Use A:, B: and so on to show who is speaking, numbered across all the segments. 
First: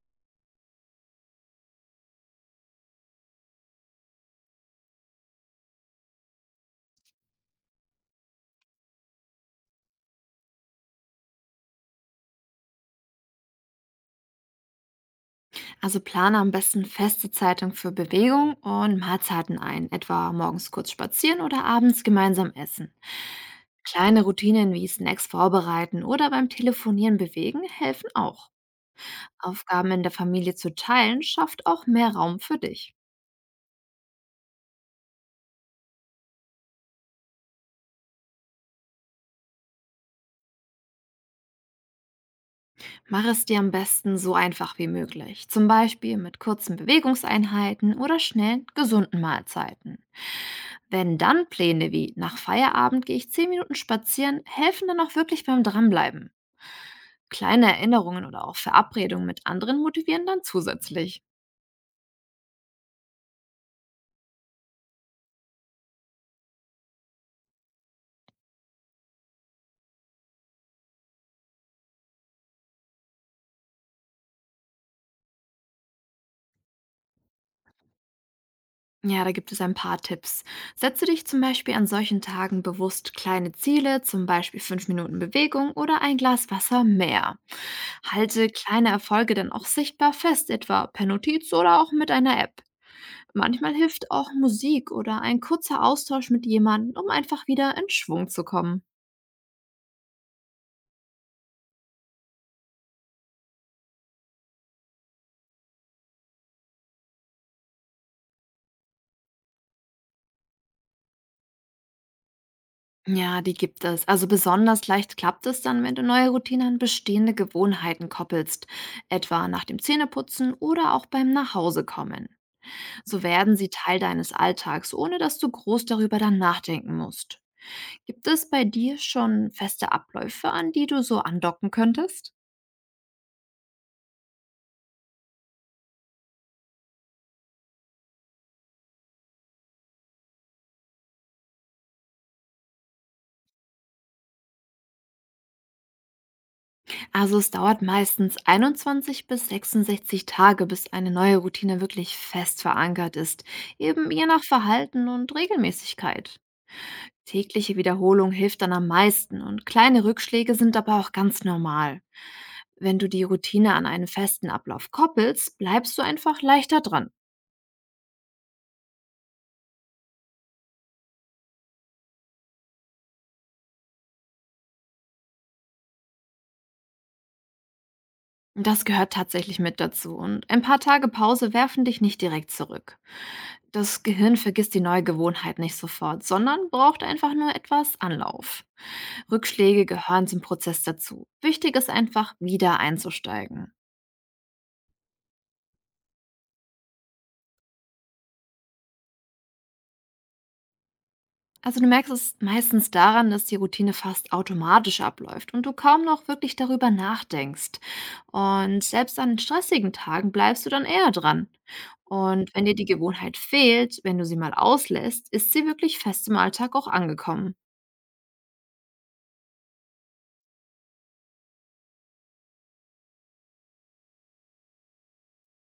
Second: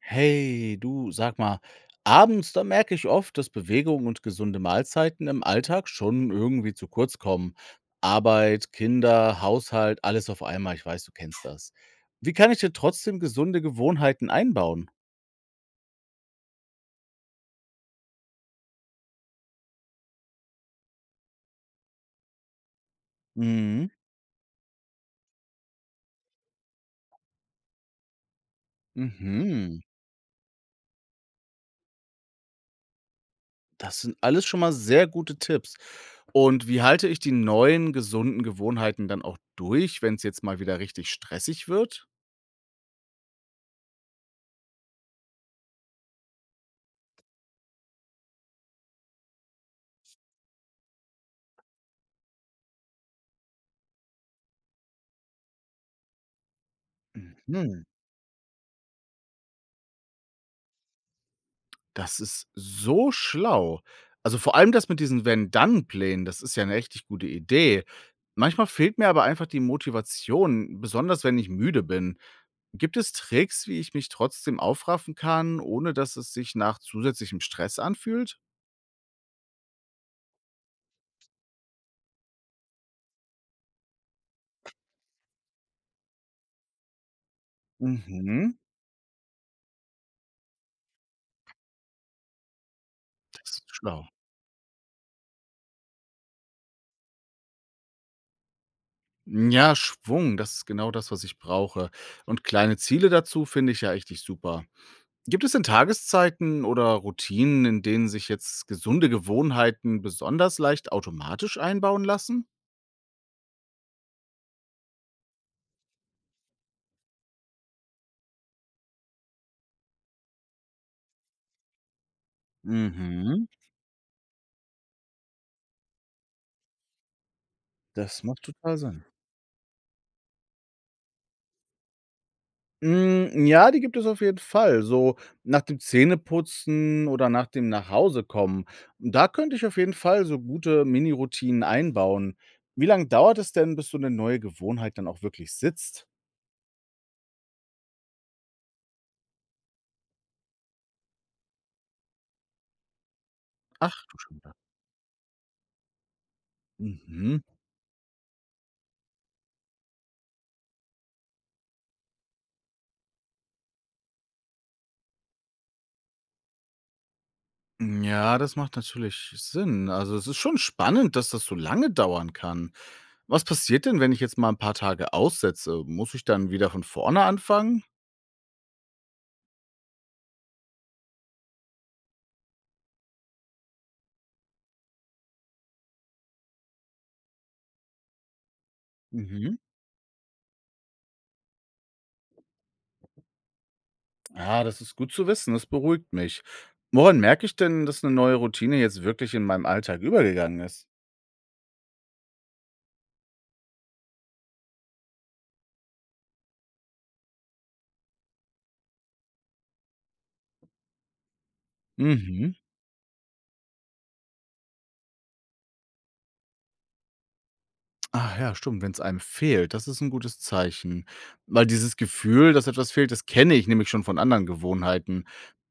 A: Hey, du, sag mal, abends, da merke ich oft, dass Bewegung und gesunde Mahlzeiten im Alltag schon irgendwie zu kurz kommen. Arbeit, Kinder, Haushalt, alles auf einmal, ich weiß, du kennst das. Wie kann ich denn trotzdem gesunde Gewohnheiten einbauen?
B: Also plane am besten feste Zeitungen für Bewegung und Mahlzeiten ein, etwa morgens kurz spazieren oder abends gemeinsam essen.
A: Mhm.
B: Kleine Routinen wie Snacks vorbereiten oder beim Telefonieren bewegen helfen auch.
A: Mhm.
B: Aufgaben in der Familie zu teilen schafft auch mehr Raum für dich.
A: Das sind alles schon mal sehr gute Tipps. Und wie halte ich die neuen gesunden Gewohnheiten dann auch durch, wenn es jetzt mal wieder richtig stressig wird?
B: Mach es dir am besten so einfach wie möglich, zum Beispiel mit kurzen Bewegungseinheiten oder schnellen, gesunden Mahlzeiten. Wenn dann Pläne wie nach Feierabend gehe ich 10 Minuten spazieren helfen, dann auch wirklich beim Dranbleiben. Kleine
A: Mhm.
B: Erinnerungen oder auch Verabredungen mit anderen motivieren dann zusätzlich.
A: Das ist so schlau. Also, vor allem das mit diesen Wenn-Dann-Plänen, das ist ja 'ne richtig gute Idee. Manchmal fehlt mir aber einfach die Motivation, besonders wenn ich müde bin. Gibt es Tricks, wie ich mich trotzdem aufraffen kann, ohne dass es sich nach zusätzlichem Stress anfühlt?
B: Ja, da gibt es ein paar Tipps. Setze dich zum Beispiel an solchen Tagen bewusst kleine Ziele, zum Beispiel 5 Minuten Bewegung oder ein Glas Wasser mehr. Halte
A: Mhm,
B: kleine Erfolge dann auch sichtbar fest, etwa per Notiz oder auch mit einer App.
A: das ist
B: Manchmal
A: schlau.
B: hilft auch Musik oder ein kurzer Austausch mit jemandem, um einfach wieder in Schwung zu kommen.
A: Ja, Schwung, das ist genau das, was ich brauche. Und kleine Ziele dazu finde ich ja richtig super. Gibt es denn Tageszeiten oder Routinen, in denen sich jetzt gesunde Gewohnheiten besonders leicht automatisch einbauen lassen?
B: Ja, die gibt es. Also besonders leicht klappt es dann, wenn du neue Routinen an bestehende Gewohnheiten koppelst, etwa nach dem Zähneputzen oder auch beim Nachhausekommen. So
A: Mhm,
B: werden sie Teil deines Alltags, ohne dass du groß darüber dann nachdenken musst.
A: das
B: Gibt
A: macht
B: es bei
A: total
B: dir
A: Sinn.
B: schon feste Abläufe, an die du so andocken könntest?
A: Hm, ja, die gibt es auf jeden Fall. So nach dem Zähneputzen oder nach dem Nachhausekommen. Da könnte ich auf jeden Fall so gute Mini-Routinen einbauen. Wie lange dauert es denn, bis so eine neue Gewohnheit dann auch wirklich sitzt?
B: Also es dauert meistens 21 bis 66 Tage, bis eine neue Routine wirklich fest verankert ist,
A: Ach
B: eben
A: du
B: je nach
A: Schande.
B: Verhalten und Regelmäßigkeit.
A: Mhm.
B: Tägliche Wiederholung hilft dann am meisten und kleine Rückschläge sind aber auch ganz normal. Wenn du die Routine an einen festen Ablauf koppelst, bleibst du einfach leichter dran.
A: Mm, ja, das macht natürlich Sinn. Also, es ist schon spannend, dass das so lange dauern kann. Was passiert denn, wenn ich jetzt mal ein paar Tage aussetze? Muss ich dann wieder von vorne anfangen?
B: Das gehört tatsächlich mit dazu und ein paar Tage Pause werfen dich nicht direkt zurück. Das Gehirn vergisst die neue Gewohnheit nicht sofort, sondern braucht einfach nur etwas Anlauf.
A: Mhm.
B: Rückschläge gehören zum Prozess dazu. Wichtig ist einfach, wieder einzusteigen.
A: Ah, das ist gut zu wissen, das beruhigt mich. Woran merke ich denn, dass eine neue Routine jetzt wirklich in meinem Alltag übergegangen ist?
B: Also du merkst es meistens daran, dass die Routine fast automatisch abläuft und du kaum noch wirklich darüber nachdenkst. Und selbst an stressigen Tagen bleibst du dann eher dran. Und
A: Mhm.
B: wenn dir die Gewohnheit fehlt, wenn du sie mal auslässt, ist sie wirklich fest im Alltag auch angekommen.
A: Ah ja, stimmt, wenn es einem fehlt, das ist ein gutes Zeichen. Weil dieses Gefühl, dass etwas fehlt, das kenne ich nämlich schon von anderen Gewohnheiten.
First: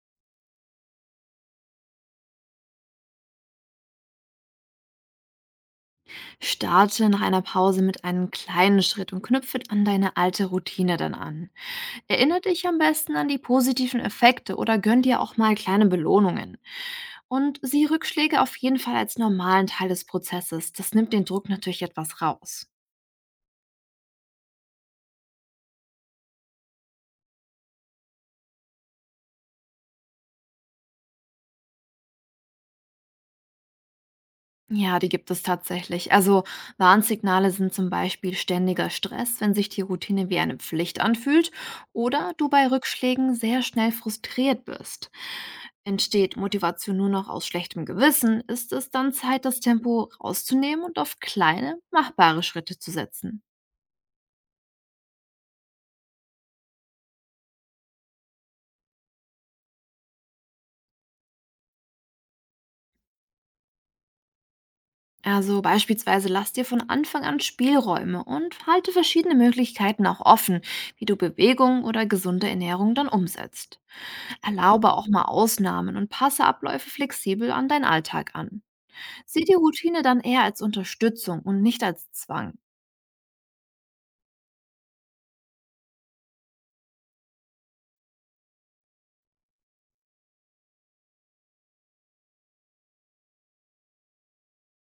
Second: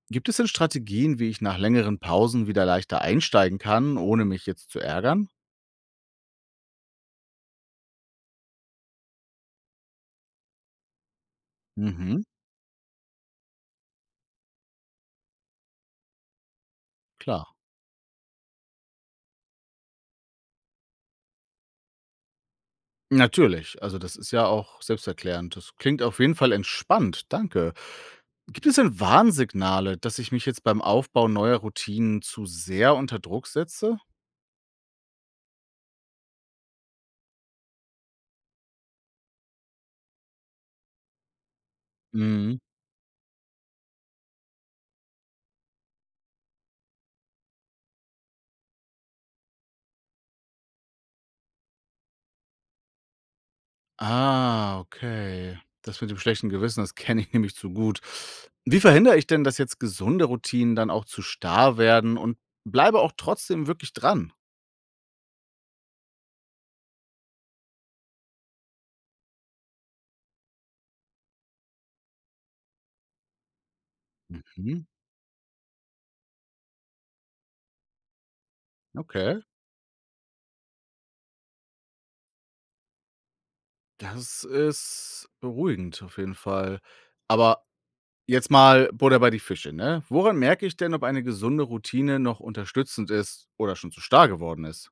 A: Gibt es denn Strategien, wie ich nach längeren Pausen wieder leichter einsteigen kann, ohne mich jetzt zu ärgern?
B: Starte nach einer Pause mit einem kleinen Schritt und knüpfe an deine alte Routine dann an.
A: Mhm,
B: Erinnere dich am besten an die positiven Effekte oder gönn dir auch mal kleine Belohnungen.
A: klar.
B: Und sieh Rückschläge auf jeden Fall als normalen Teil des Prozesses. Das nimmt den Druck natürlich etwas raus.
A: Natürlich. Also, das ist ja auch selbsterklärend. Das klingt auf jeden Fall entspannt. Danke. Gibt es denn Warnsignale, dass ich mich jetzt beim Aufbau neuer Routinen zu sehr unter Druck setze?
B: Ja, die gibt es tatsächlich. Also Warnsignale sind zum Beispiel ständiger Stress, wenn sich die Routine wie eine Pflicht anfühlt oder du
A: Mhm.
B: bei Rückschlägen sehr schnell frustriert bist. Entsteht Motivation nur noch aus schlechtem Gewissen, ist es dann Zeit, das Tempo rauszunehmen und auf kleine, machbare Schritte zu setzen.
A: Ah, okay. Das mit dem schlechten Gewissen, das kenne ich nämlich zu gut. Wie verhindere ich denn, dass jetzt gesunde Routinen dann auch zu starr werden und bleibe auch trotzdem wirklich dran?
B: Also beispielsweise lass dir von Anfang an Spielräume und halte verschiedene Möglichkeiten auch offen, wie du Bewegung oder gesunde Ernährung dann umsetzt.
A: Mhm.
B: Erlaube auch mal Ausnahmen und passe Abläufe flexibel an deinen Alltag an.
A: Okay,
B: Sieh die Routine dann eher als Unterstützung und nicht als Zwang.
A: das ist beruhigend auf jeden Fall. Aber jetzt mal Butter bei die Fische, ne? Woran merke ich denn, ob eine gesunde Routine noch unterstützend ist oder schon zu starr geworden ist?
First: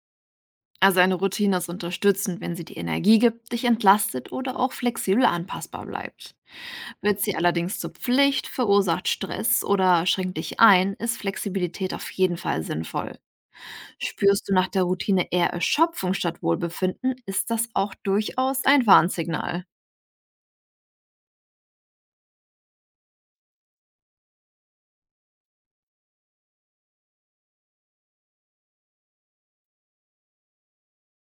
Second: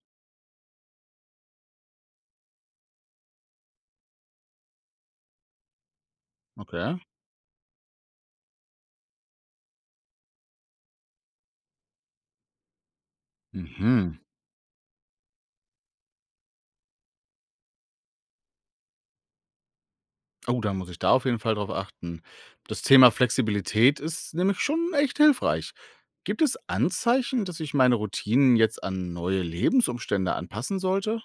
B: Also eine Routine ist unterstützend, wenn sie die Energie gibt, dich entlastet oder auch flexibel anpassbar bleibt.
A: Okay.
B: Wird sie allerdings zur Pflicht, verursacht Stress oder schränkt dich ein, ist Flexibilität auf jeden Fall sinnvoll.
A: Mhm.
B: Spürst du nach der Routine eher Erschöpfung statt Wohlbefinden, ist das auch durchaus ein Warnsignal.
A: Oh, dann muss ich da auf jeden Fall drauf achten. Das Thema Flexibilität ist nämlich schon echt hilfreich. Gibt es Anzeichen, dass ich meine Routinen jetzt an neue Lebensumstände anpassen sollte?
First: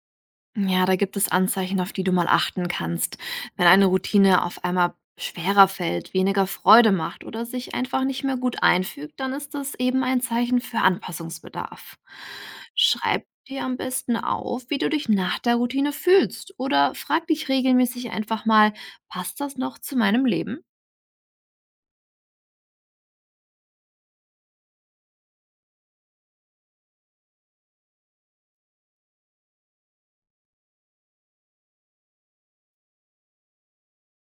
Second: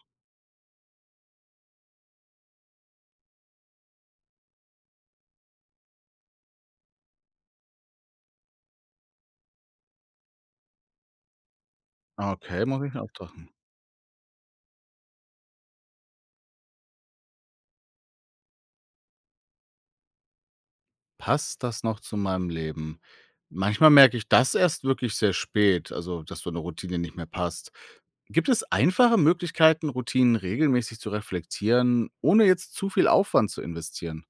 B: Ja, da gibt es Anzeichen, auf die du mal achten kannst. Wenn eine Routine auf einmal schwerer fällt, weniger Freude macht oder sich einfach nicht mehr gut einfügt, dann ist das eben ein Zeichen für Anpassungsbedarf.
A: Okay, muss ich
B: Schreib
A: auftragen.
B: dir am besten auf, wie du dich nach der Routine fühlst oder frag dich regelmäßig einfach mal, passt das noch zu meinem Leben?
A: Passt das noch zu meinem Leben? Manchmal merke ich das erst wirklich sehr spät, also dass so eine Routine nicht mehr passt. Gibt es einfache Möglichkeiten, Routinen regelmäßig zu reflektieren, ohne jetzt zu viel Aufwand zu investieren?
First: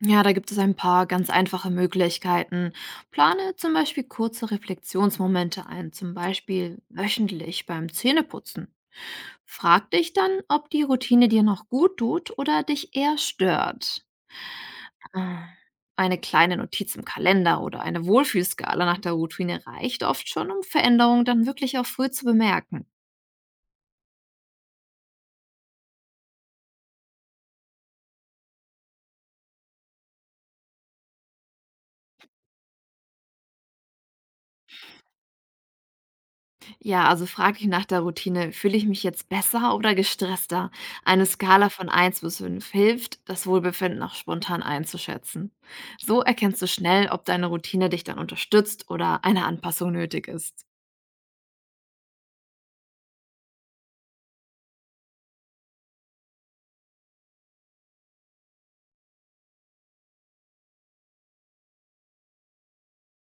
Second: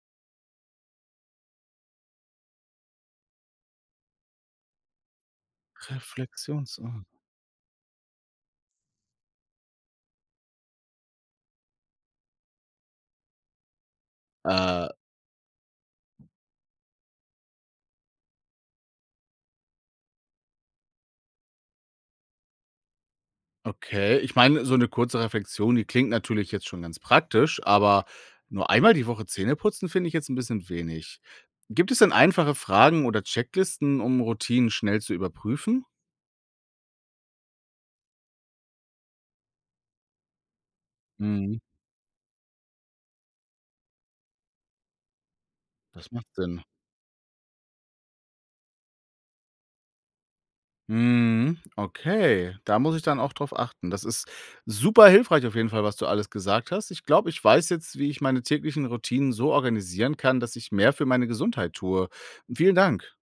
B: Ja, da gibt es ein paar ganz einfache Möglichkeiten. Plane zum Beispiel kurze Reflexionsmomente ein, zum
A: Reflexions
B: Beispiel
A: oh.
B: wöchentlich beim Zähneputzen. Frag dich dann, ob die Routine dir noch gut tut oder dich eher stört.
A: Äh,
B: Ah, Eine kleine Notiz im Kalender oder eine Wohlfühlskala nach der Routine reicht oft schon, um Veränderungen dann wirklich auch früh zu bemerken.
A: okay. Ich meine, so eine kurze Reflexion, die klingt natürlich jetzt schon ganz praktisch, aber nur einmal die Woche Zähne putzen finde ich jetzt ein bisschen wenig. Gibt es denn einfache Fragen oder Checklisten, um Routinen schnell zu überprüfen?
B: Ja, also frag dich nach der Routine, fühle ich mich jetzt besser oder gestresster? Eine
A: Mhm,
B: Skala von eins bis 5 hilft, das Wohlbefinden auch spontan einzuschätzen.
A: das
B: So
A: macht
B: erkennst
A: Sinn.
B: du schnell, ob deine Routine dich dann unterstützt oder eine Anpassung nötig ist.
A: Mhm, okay, da muss ich dann auch drauf achten. Das ist super hilfreich auf jeden Fall, was du alles gesagt hast. Ich glaube, ich weiß jetzt, wie ich meine täglichen Routinen so organisieren kann, dass ich mehr für meine Gesundheit tue. Vielen Dank.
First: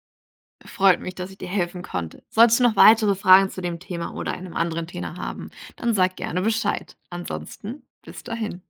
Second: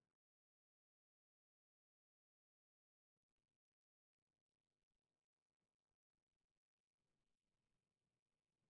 B: Freut mich, dass ich dir helfen konnte. Solltest du noch weitere Fragen zu dem Thema oder einem anderen Thema haben, dann sag gerne Bescheid. Ansonsten, bis dahin.